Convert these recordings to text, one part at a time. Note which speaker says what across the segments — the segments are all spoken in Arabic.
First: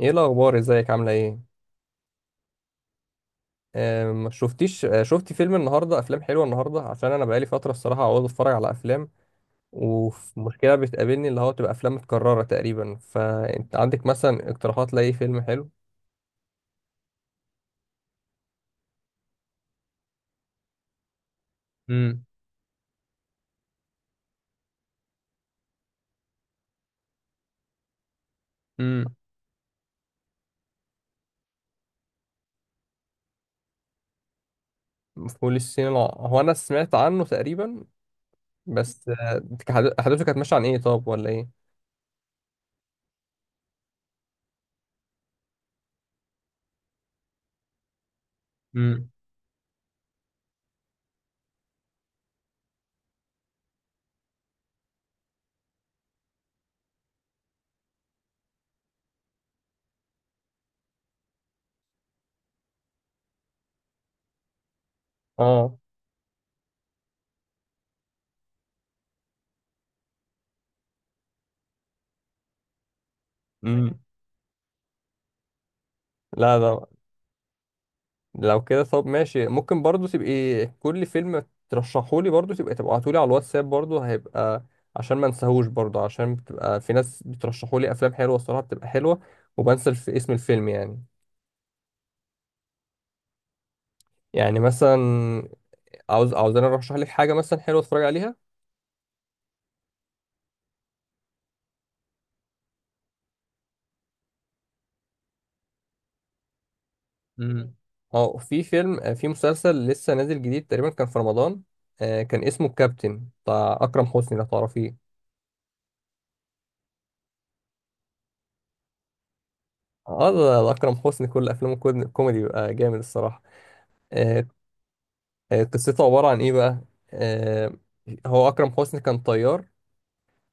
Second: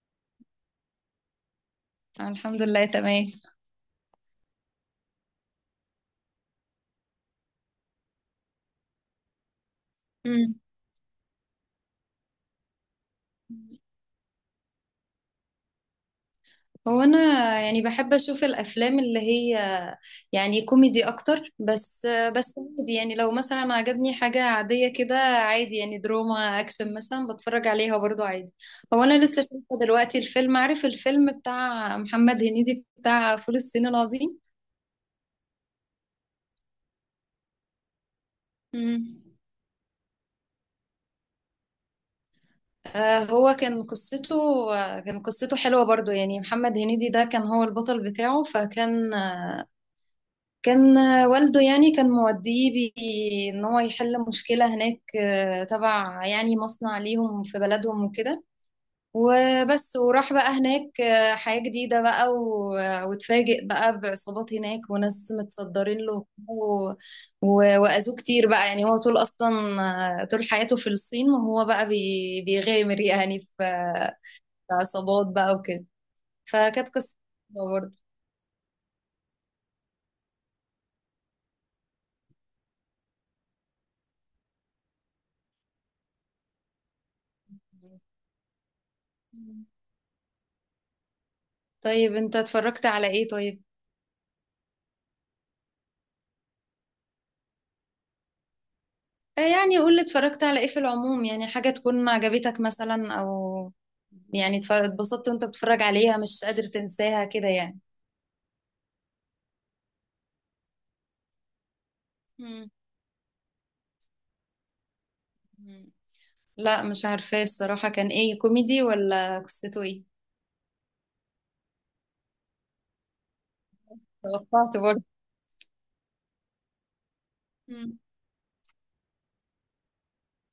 Speaker 1: ايه الاخبار، ازيك، عامله ايه؟
Speaker 2: أنا الحمد لله تمام.
Speaker 1: ما شفتيش، شفتي فيلم النهارده؟ افلام حلوه النهارده، عشان انا بقالي فتره الصراحه عاوز اتفرج على افلام.
Speaker 2: مم.
Speaker 1: ومشكله بتقابلني اللي هو تبقى افلام متكرره تقريبا. فانت عندك مثلا اقتراحات لاي فيلم حلو؟
Speaker 2: انا بحب اشوف الافلام اللي هي كوميدي اكتر. بس
Speaker 1: امم
Speaker 2: عادي، يعني لو مثلا عجبني حاجة عادية كده، عادي يعني دراما اكشن مثلا بتفرج عليها برضو عادي.
Speaker 1: امم
Speaker 2: انا لسه شايفة دلوقتي الفيلم، عارف الفيلم بتاع محمد هنيدي بتاع فول الصين العظيم؟
Speaker 1: هو انا سمعت عنه تقريبا، بس
Speaker 2: مم.
Speaker 1: احداثه كانت ماشيه عن ايه طب ولا ايه؟
Speaker 2: آه، هو كان قصته آه، كان قصته حلوة برضو. يعني محمد هنيدي ده كان هو البطل بتاعه.
Speaker 1: امم،
Speaker 2: فكان كان والده كان موديه ان هو يحل مشكلة هناك، تبع يعني مصنع ليهم في بلدهم وكده. وبس وراح بقى هناك، حياة جديدة بقى واتفاجئ بقى بعصابات هناك وناس
Speaker 1: اه،
Speaker 2: متصدرين له وأذوه كتير بقى. يعني هو طول أصلا طول حياته في الصين، وهو بقى بيغامر يعني في
Speaker 1: امم،
Speaker 2: في عصابات بقى وكده.
Speaker 1: لا لا
Speaker 2: فكانت قصة برضه.
Speaker 1: لو كده طب ماشي، ممكن برضو تبقي كل فيلم ترشحولي برضو تبقي تبعتولي على الواتساب، برضو هيبقى عشان ما انساهوش، برضو عشان بتبقى في ناس بترشحولي افلام حلوه الصراحه، بتبقى حلوه وبنسى في اسم الفيلم يعني.
Speaker 2: طيب انت اتفرجت على ايه طيب؟
Speaker 1: يعني مثلا عاوز انا ارشح لك حاجه مثلا حلوه اتفرج عليها.
Speaker 2: يعني قول لي اتفرجت على ايه في العموم، يعني حاجة تكون عجبتك مثلا او يعني اتبسطت وانت بتتفرج عليها، مش قادر تنساها كده
Speaker 1: امم.
Speaker 2: يعني.
Speaker 1: اه في فيلم، في مسلسل لسه نازل جديد تقريبا، كان في رمضان. كان اسمه
Speaker 2: مم.
Speaker 1: الكابتن بتاع اكرم حسني لو تعرفيه.
Speaker 2: مم. لا مش عارفة الصراحة كان ايه، كوميدي ولا قصته ايه؟
Speaker 1: اه ده اكرم حسني كل افلامه كوميدي، بيبقى جامد الصراحه. آه،
Speaker 2: توقعت برضه.
Speaker 1: قصته عبارة عن إيه بقى؟ آه،
Speaker 2: مم.
Speaker 1: هو أكرم حسني كان طيار.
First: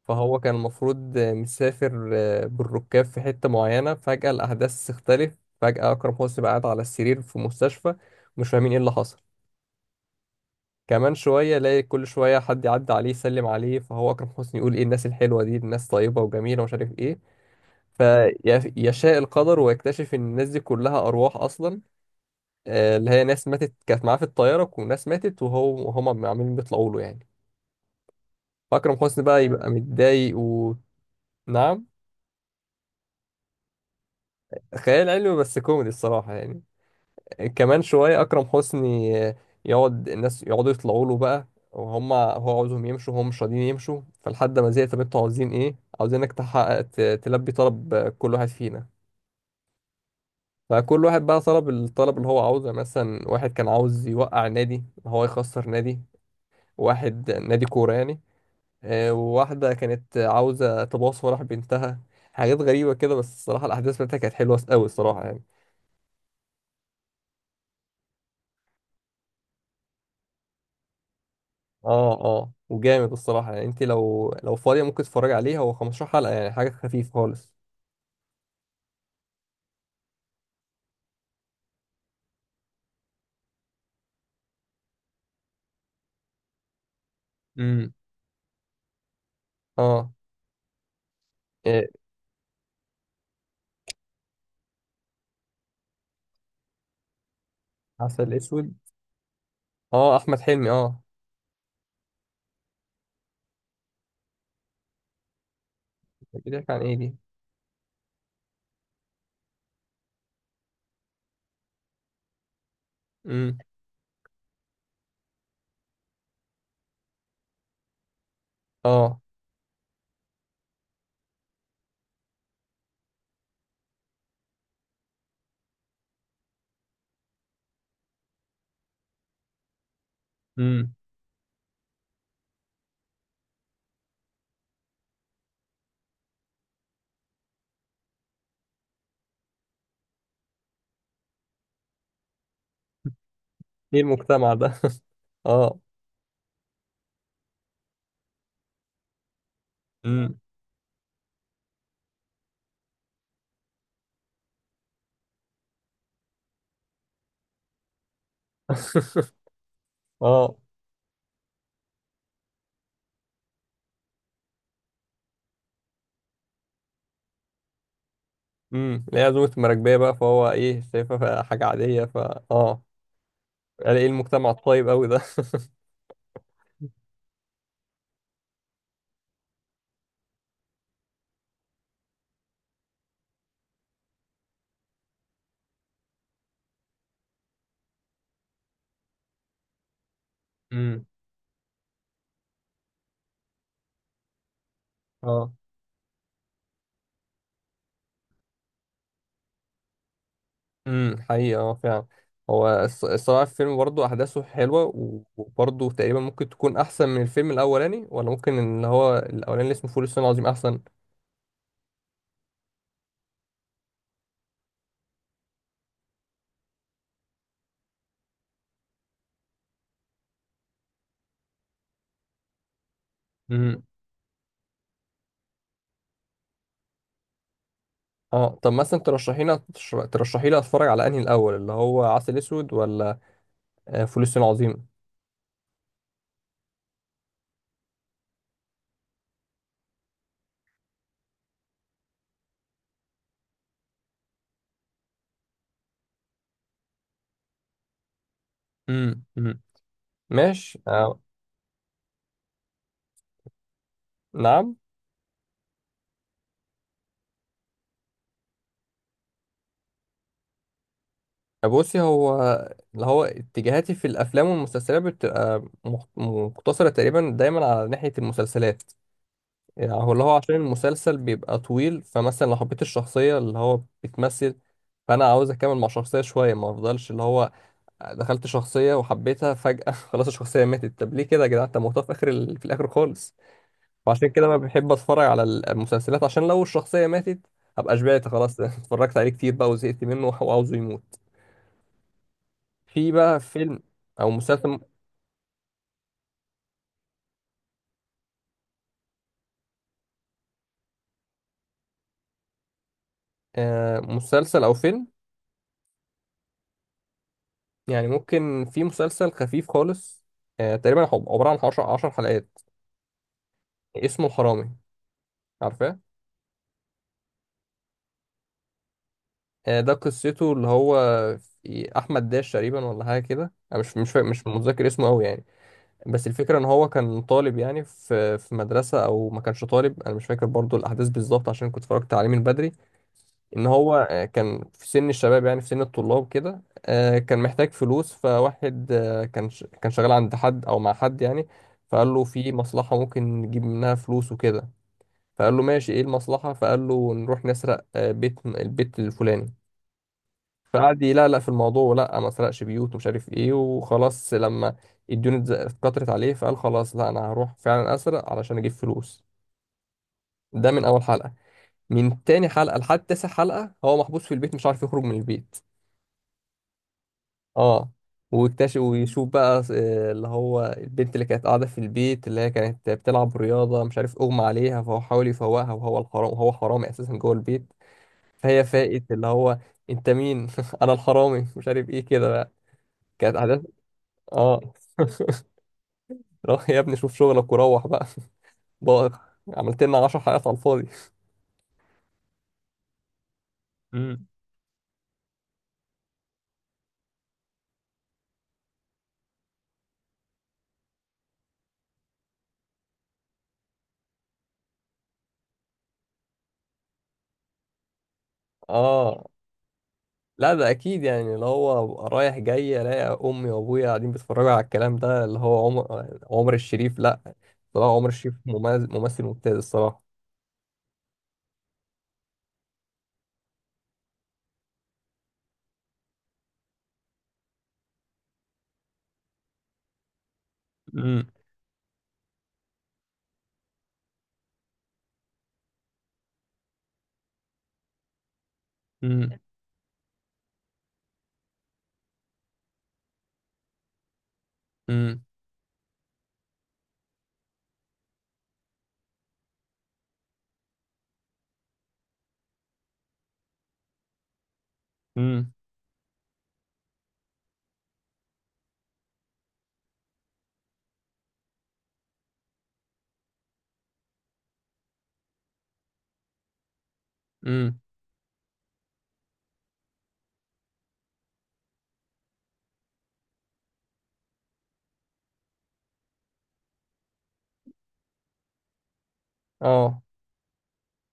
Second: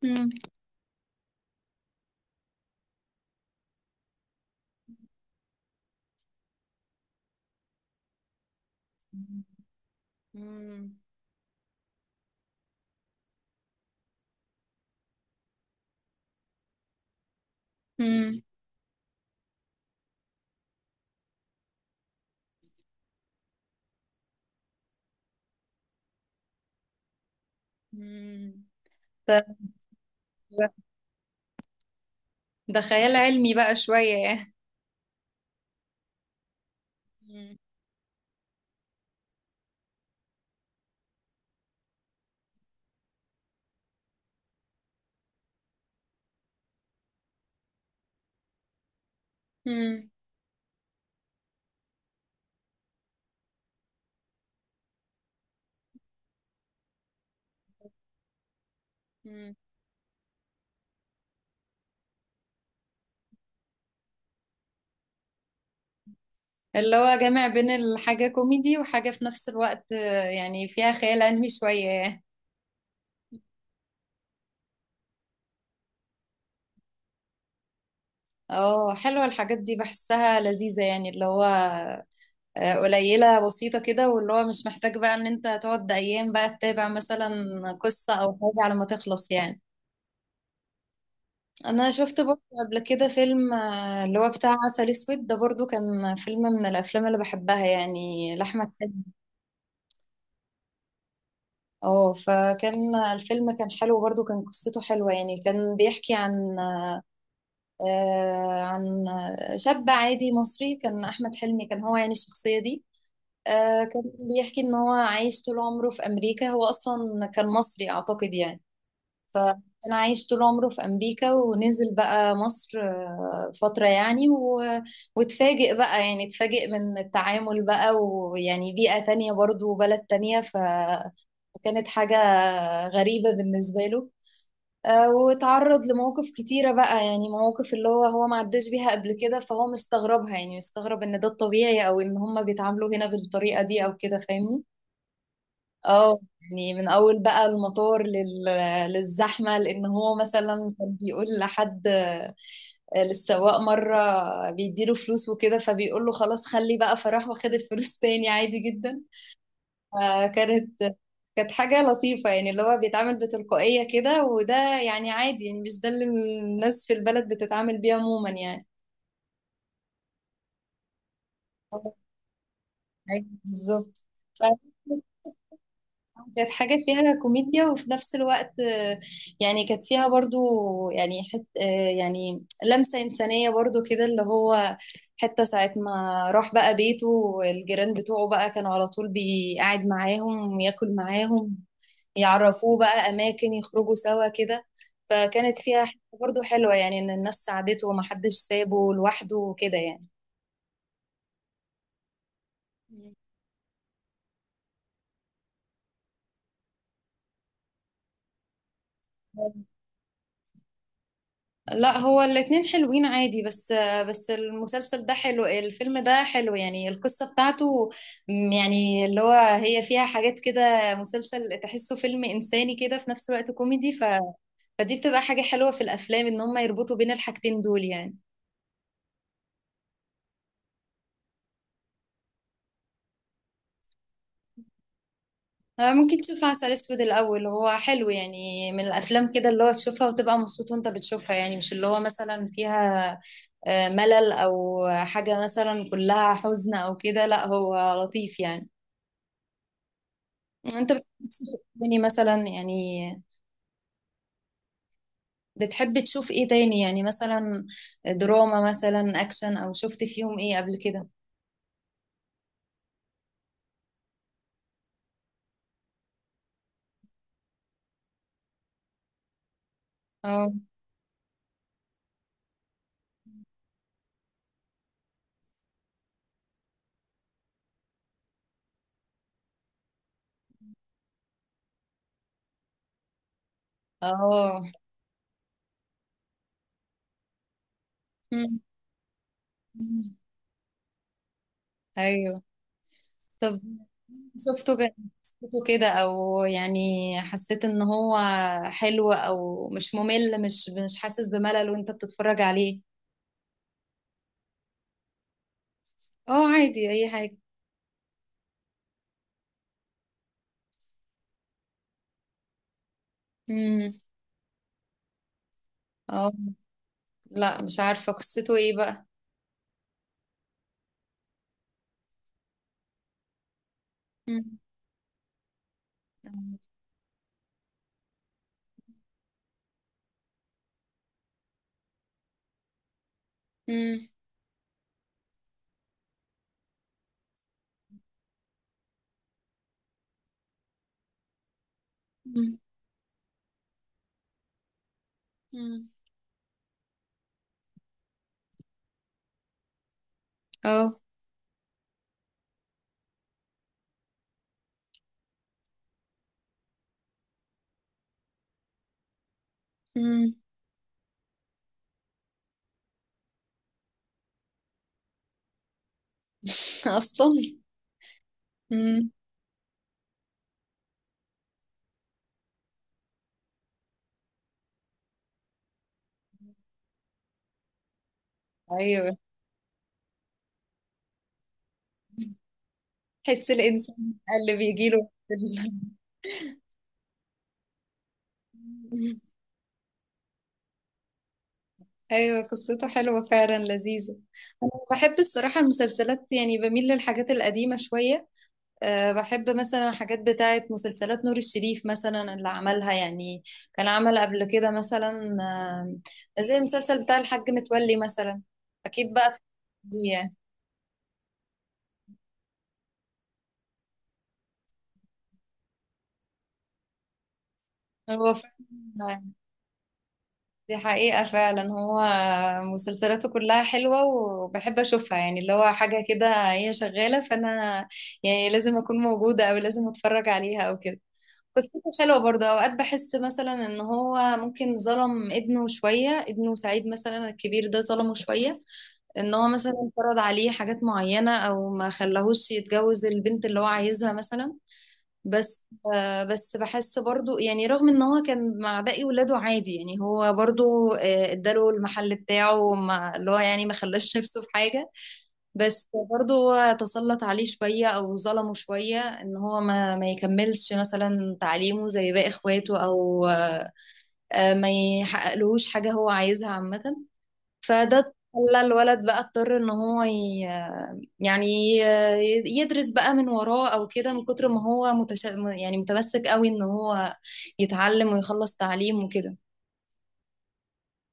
Speaker 2: مم.
Speaker 1: فهو كان المفروض مسافر بالركاب في حتة معينة. فجأة الأحداث تختلف، فجأة أكرم حسني بقى قاعد على السرير في مستشفى، مش فاهمين إيه اللي حصل.
Speaker 2: مم.
Speaker 1: كمان شوية الاقي كل شوية حد يعدي عليه يسلم عليه، فهو أكرم حسني يقول إيه الناس الحلوة دي، الناس طيبة وجميلة ومش عارف إيه.
Speaker 2: مم.
Speaker 1: فيشاء القدر ويكتشف إن الناس دي كلها أرواح أصلا، اللي هي ناس ماتت كانت معاه في الطيارة، وناس ماتت وهو وهما عمالين بيطلعوا له يعني.
Speaker 2: مم.
Speaker 1: أكرم حسني
Speaker 2: ده
Speaker 1: بقى يبقى متضايق. ونعم.
Speaker 2: ده خيال علمي بقى شوية يعني.
Speaker 1: خيال علمي بس كوميدي الصراحة يعني.
Speaker 2: مم.
Speaker 1: كمان شوية أكرم حسني يقعد الناس يقعدوا يطلعوا له بقى، وهم هو عاوزهم يمشوا هم مش راضيين يمشوا. فلحد ما زهق طب انتوا عاوزين ايه؟ عاوزينك تحقق تلبي طلب كل واحد فينا.
Speaker 2: مم.
Speaker 1: فكل واحد بقى طلب الطلب اللي هو عاوزه يعني. مثلا واحد كان عاوز يوقع نادي، هو يخسر نادي، واحد نادي كورة يعني.
Speaker 2: مم.
Speaker 1: وواحدة كانت عاوزة تباص وراح بنتها، حاجات غريبة كده. بس الصراحة الأحداث بتاعتها كانت حلوة أوي الصراحة يعني.
Speaker 2: اللي هو جامع بين الحاجة كوميدي وحاجة في نفس الوقت، يعني فيها خيال علمي شوية
Speaker 1: اه
Speaker 2: يعني.
Speaker 1: اه وجامد الصراحة يعني. انت لو فاضية ممكن تتفرج عليه، هو 15 حلقة، يعني حاجة خفيفة خالص.
Speaker 2: اه حلوة الحاجات دي، بحسها لذيذة يعني. اللي هو قليلة بسيطة كده، واللي هو مش محتاج بقى ان انت تقعد ايام بقى تتابع مثلا
Speaker 1: امم.
Speaker 2: قصة او حاجة على ما تخلص يعني.
Speaker 1: اه. إيه.
Speaker 2: انا شفت برضه قبل كده فيلم اللي هو بتاع عسل اسود. ده برضه كان فيلم من الافلام اللي بحبها،
Speaker 1: عسل
Speaker 2: يعني لاحمد
Speaker 1: اسود.
Speaker 2: حلمي.
Speaker 1: اه احمد حلمي اه.
Speaker 2: اه فكان الفيلم كان حلو برضه، كان قصته حلوة. يعني كان بيحكي عن
Speaker 1: بتحكي عن ايه دي؟
Speaker 2: عن شاب عادي مصري. كان احمد حلمي كان هو يعني الشخصية دي.
Speaker 1: امم.
Speaker 2: آه كان بيحكي ان هو عايش طول عمره في امريكا، هو اصلا كان مصري اعتقد يعني.
Speaker 1: اه.
Speaker 2: كان عايش طول عمره في امريكا ونزل بقى مصر فترة يعني واتفاجئ بقى. يعني اتفاجئ من التعامل بقى ويعني بيئة تانية برضو وبلد تانية
Speaker 1: امم.
Speaker 2: فكانت حاجة غريبة بالنسبة له. واتعرض لمواقف كتيرة بقى، يعني مواقف اللي هو ما عداش بيها قبل كده، فهو مستغربها. يعني مستغرب ان ده الطبيعي او ان هما بيتعاملوا هنا بالطريقة دي او
Speaker 1: ايه
Speaker 2: كده،
Speaker 1: المجتمع
Speaker 2: فاهمني.
Speaker 1: ده؟ اه.
Speaker 2: اه يعني من اول بقى المطار للزحمه. لان هو
Speaker 1: امم.
Speaker 2: مثلا كان بيقول لحد للسواق مره بيديله فلوس وكده، فبيقول له خلاص خلي بقى، فراح واخد الفلوس تاني عادي جدا.
Speaker 1: اه.
Speaker 2: فكانت حاجه لطيفه، يعني اللي هو بيتعامل بتلقائيه كده، وده يعني عادي. يعني مش ده اللي الناس في البلد بتتعامل بيه عموما يعني.
Speaker 1: اللي هي عزومة المراكبية بقى، فهو ايه شايفها حاجة عادية فا اه.
Speaker 2: أيوة،
Speaker 1: قال
Speaker 2: بالظبط.
Speaker 1: ايه المجتمع الطيب قوي ده؟
Speaker 2: كانت حاجة فيها كوميديا، وفي نفس الوقت يعني كانت فيها برضو يعني حت آه، يعني لمسة إنسانية برضو كده. اللي هو حتى ساعة ما راح بقى بيته، والجيران بتوعه بقى كانوا على طول بيقعد معاهم ياكل
Speaker 1: امم.
Speaker 2: معاهم، يعرفوه بقى أماكن يخرجوا سوا كده.
Speaker 1: اه.
Speaker 2: فكانت فيها حتة برضو حلوة، يعني إن الناس ساعدته ومحدش سابه لوحده وكده يعني.
Speaker 1: حقيقة اه فعلا. هو الصراحة الفيلم برضه أحداثه حلوة، وبرضه تقريبا ممكن تكون أحسن من الفيلم الأولاني، ولا ممكن اللي هو الأولاني اللي اسمه فول الصين العظيم أحسن؟
Speaker 2: لا هو الاتنين حلوين عادي. بس المسلسل ده حلو، الفيلم ده حلو. يعني القصة بتاعته يعني اللي هو هي فيها حاجات كده، مسلسل تحسه فيلم إنساني كده في نفس الوقت
Speaker 1: امم.
Speaker 2: كوميدي فدي بتبقى حاجة حلوة في الأفلام، إن هم يربطوا بين الحاجتين دول يعني.
Speaker 1: اه طب مثلا ترشحي لي ترشحي لي أتفرج على أنهي الأول، اللي هو عسل أسود ولا فول الصين العظيم؟
Speaker 2: ممكن تشوف عسل أسود الأول، هو حلو. يعني من الأفلام كده اللي هو تشوفها وتبقى مبسوط وأنت بتشوفها، يعني مش اللي هو مثلا فيها ملل أو حاجة مثلا كلها حزن أو كده. لا هو لطيف يعني.
Speaker 1: امم. امم. ماشي
Speaker 2: انت بتحب
Speaker 1: آه.
Speaker 2: تشوف إيه تاني مثلا يعني؟
Speaker 1: نعم.
Speaker 2: بتحب تشوف ايه تاني يعني؟ مثلا دراما مثلا اكشن، او شفت فيهم ايه قبل كده؟
Speaker 1: بصي هو اللي هو اتجاهاتي في الأفلام والمسلسلات بتبقى مقتصرة تقريبا دايما على ناحية المسلسلات. يعني هو اللي هو
Speaker 2: اه
Speaker 1: عشان المسلسل بيبقى طويل، فمثلا لو حبيت الشخصية اللي هو بتمثل، فأنا عاوز أكمل مع شخصية شوية، ما أفضلش اللي هو دخلت شخصية وحبيتها فجأة خلاص الشخصية ماتت، طب ليه كده يا جدعان، أنت موتها في آخر ال... في الآخر خالص. وعشان كده ما
Speaker 2: اه.
Speaker 1: بحب أتفرج على المسلسلات عشان لو الشخصية ماتت أبقى شبعت
Speaker 2: مم.
Speaker 1: خلاص، اتفرجت عليه كتير بقى وزهقت منه وعاوزه يموت.
Speaker 2: ايوو.
Speaker 1: في بقى
Speaker 2: طب
Speaker 1: فيلم أو
Speaker 2: شفته
Speaker 1: مسلسل.
Speaker 2: ك- شفته كده او يعني حسيت ان هو حلو او مش ممل، مش حاسس بملل وانت بتتفرج عليه؟
Speaker 1: آه مسلسل أو فيلم.
Speaker 2: اه عادي اي حاجة.
Speaker 1: يعني ممكن في مسلسل خفيف خالص، آه تقريبا هو عبارة عن 10 حلقات،
Speaker 2: امم.
Speaker 1: اسمه الحرامي، عارفاه؟
Speaker 2: اه لا مش عارفة قصته ايه بقى.
Speaker 1: ده قصته اللي هو في احمد داش تقريبا ولا حاجه كده، انا مش
Speaker 2: امم.
Speaker 1: متذكر اسمه قوي يعني. بس الفكره ان هو كان طالب يعني، في مدرسه او ما كانش طالب، انا مش فاكر برضو الاحداث بالظبط عشان كنت اتفرجت عليه من بدري. ان
Speaker 2: امم.
Speaker 1: هو كان في سن الشباب، يعني في سن الطلاب كده. كان محتاج فلوس فواحد كان شغال عند حد او مع حد يعني. فقال له في مصلحه ممكن نجيب منها فلوس وكده. فقال له
Speaker 2: امم.
Speaker 1: ماشي ايه المصلحة؟ فقال له نروح نسرق آه، بيت البيت الفلاني. فقعد يلقلق في الموضوع، لا ما سرقش بيوت ومش عارف ايه. وخلاص لما الديون اتكترت عليه، فقال خلاص لا انا هروح فعلا اسرق علشان اجيب فلوس.
Speaker 2: اه.
Speaker 1: ده من اول حلقة. من تاني حلقة لحد تاسع حلقة هو محبوس في البيت مش عارف يخرج من البيت.
Speaker 2: أصلا.
Speaker 1: اه. ويكتشف
Speaker 2: امم.
Speaker 1: ويشوف بقى اللي هو البنت اللي كانت قاعدة في البيت، اللي هي كانت بتلعب رياضة، مش عارف اغمى عليها، فهو حاول يفوقها وهو الحرام، وهو حرامي اساسا جوه البيت. فهي فاقت
Speaker 2: أيوه
Speaker 1: اللي هو انت مين؟ انا الحرامي مش عارف ايه كده بقى. كانت
Speaker 2: تحس
Speaker 1: احداث.
Speaker 2: الإنسان اللي
Speaker 1: اه
Speaker 2: بيجيله
Speaker 1: روح يا ابني شوف شغلك وروح بقى بقى عملت لنا 10 حلقات على الفاضي.
Speaker 2: أيوه قصته حلوة فعلا لذيذة.
Speaker 1: امم.
Speaker 2: أنا بحب الصراحة المسلسلات، يعني بميل للحاجات القديمة شوية. أه بحب مثلا حاجات بتاعة مسلسلات نور الشريف مثلا اللي عملها يعني. كان عمل قبل كده مثلا زي المسلسل بتاع الحاج متولي مثلا. أكيد
Speaker 1: اه
Speaker 2: بقى دي يعني.
Speaker 1: لا ده اكيد، يعني اللي هو أبقى رايح جاي الاقي امي وابويا قاعدين بيتفرجوا على الكلام ده اللي هو عمر الشريف. لا طلع عمر الشريف
Speaker 2: هو
Speaker 1: ممثل
Speaker 2: فعلا،
Speaker 1: ممتاز الصراحه.
Speaker 2: دي حقيقة فعلا. هو مسلسلاته كلها حلوة وبحب أشوفها، يعني اللي هو حاجة كده هي شغالة فأنا يعني لازم أكون موجودة أو لازم أتفرج عليها أو كده.
Speaker 1: امم.
Speaker 2: قصته حلوة برضه. أوقات بحس مثلا إن هو ممكن ظلم ابنه شوية، ابنه سعيد مثلا الكبير ده ظلمه شوية. إن
Speaker 1: امم.
Speaker 2: هو مثلا فرض عليه حاجات معينة أو ما خلاهوش يتجوز البنت اللي هو عايزها مثلا. بس بحس برضو يعني رغم ان هو كان مع باقي ولاده عادي. يعني هو برضو اداله المحل بتاعه، ما اللي هو يعني ما خلاش نفسه في حاجة.
Speaker 1: امم.
Speaker 2: بس برضو هو تسلط عليه شوية او ظلمه شوية، ان هو ما يكملش مثلا تعليمه زي باقي اخواته او ما يحققلهوش حاجة هو عايزها عامة.
Speaker 1: امم.
Speaker 2: فده خلى الولد بقى اضطر ان يعني يدرس بقى من وراه او كده، من كتر ما هو يعني متمسك قوي ان هو يتعلم ويخلص تعليم وكده.
Speaker 1: اه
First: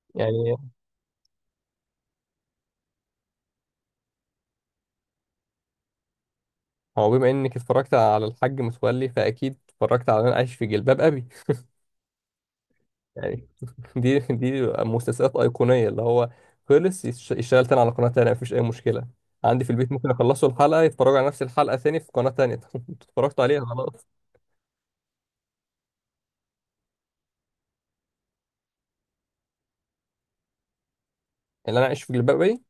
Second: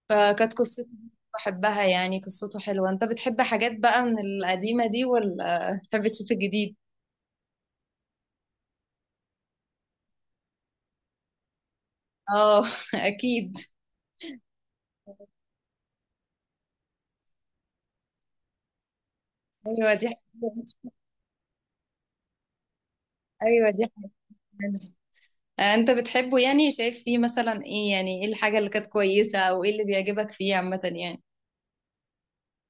Speaker 2: فكانت
Speaker 1: يعني
Speaker 2: قصته دي بحبها يعني، قصته حلوة. انت بتحب حاجات بقى من القديمة دي ولا بتحب تشوف الجديد؟
Speaker 1: هو بما انك اتفرجت على الحاج متولي، فاكيد اتفرجت على انا عايش في جلباب ابي.
Speaker 2: اه.
Speaker 1: يعني
Speaker 2: اكيد.
Speaker 1: دي مسلسلات ايقونيه اللي هو خلص يشتغل تاني على قناه تانيه مفيش اي مشكله عندي في البيت،
Speaker 2: ايوه دي
Speaker 1: ممكن
Speaker 2: حاجة.
Speaker 1: اخلصوا الحلقه يتفرجوا على نفس الحلقه تاني في قناه تانيه اتفرجت عليها
Speaker 2: ايوه دي
Speaker 1: خلاص.
Speaker 2: حاجة. انت بتحبه يعني؟ شايف فيه مثلا ايه؟ يعني ايه الحاجة اللي كانت كويسة او ايه اللي بيعجبك فيه عامة يعني؟
Speaker 1: اللي انا عايش في جلباب ابي،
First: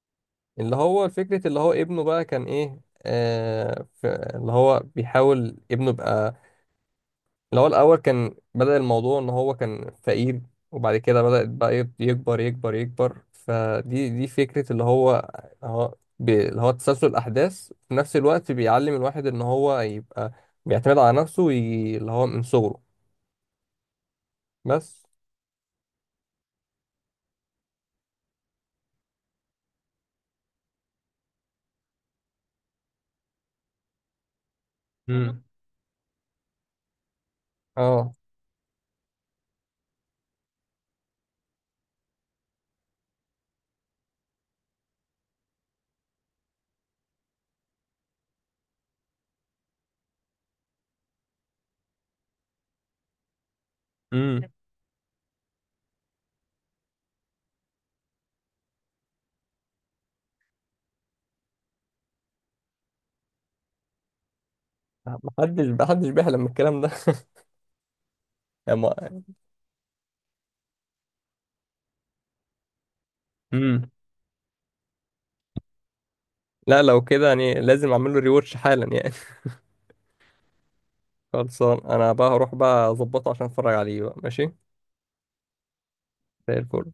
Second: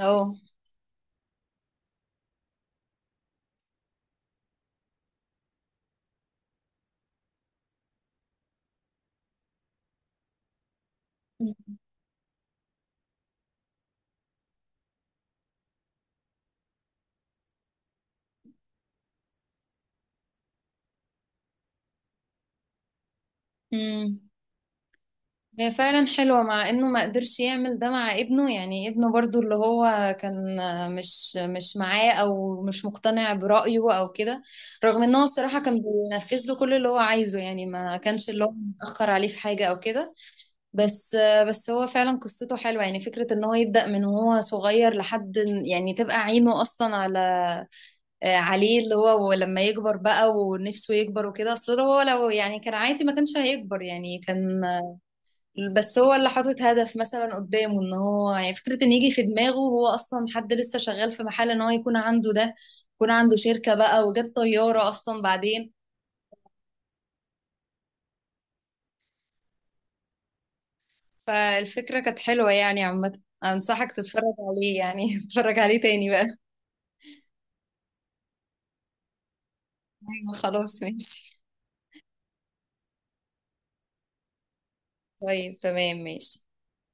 Speaker 2: اه.
Speaker 1: اللي هو فكره اللي هو ابنه بقى كان ايه. آه اللي هو بيحاول ابنه يبقى اللي هو الأول كان بدأ الموضوع إن هو كان فقير، وبعد كده بدأت بقى يكبر يكبر يكبر. فدي فكرة اللي هو هو اللي هو تسلسل الأحداث في نفس الوقت، بيعلم الواحد إن هو يبقى بيعتمد على نفسه وي... اللي هو من صغره.
Speaker 2: امم.
Speaker 1: بس.
Speaker 2: هي فعلا حلوة، مع انه ما قدرش يعمل ده مع ابنه. يعني ابنه برضو اللي هو كان مش معاه او مش مقتنع برأيه او كده، رغم ان هو
Speaker 1: امم.
Speaker 2: الصراحة كان بينفذ له كل اللي هو عايزه. يعني ما
Speaker 1: اه.
Speaker 2: كانش اللي هو متأخر عليه في حاجة او كده. بس هو فعلا قصته حلوة. يعني فكرة ان هو يبدأ من وهو صغير لحد يعني تبقى عينه اصلا على عليه اللي هو لما يكبر بقى ونفسه يكبر وكده. اصل هو لو يعني كان عادي ما كانش هيكبر يعني
Speaker 1: امم.
Speaker 2: كان. بس هو اللي حاطط هدف مثلا قدامه، ان هو يعني فكرة ان يجي في دماغه، هو اصلا حد لسه شغال في محل، ان هو يكون عنده ده، يكون عنده شركة بقى وجاب طيارة اصلا
Speaker 1: محدش
Speaker 2: بعدين.
Speaker 1: محدش بيحلم من الكلام ده. أما-
Speaker 2: فالفكرة كانت حلوة يعني. عامة
Speaker 1: امم.
Speaker 2: انصحك تتفرج عليه يعني. تتفرج عليه تاني بقى.
Speaker 1: لا لو كده يعني لازم اعمل له ريواتش حالا يعني.
Speaker 2: أيوة، خلاص ماشي.
Speaker 1: خلصان انا بقى، هروح بقى اظبطه عشان اتفرج عليه بقى ماشي.
Speaker 2: طيب تمام ماشي.
Speaker 1: زي الفل.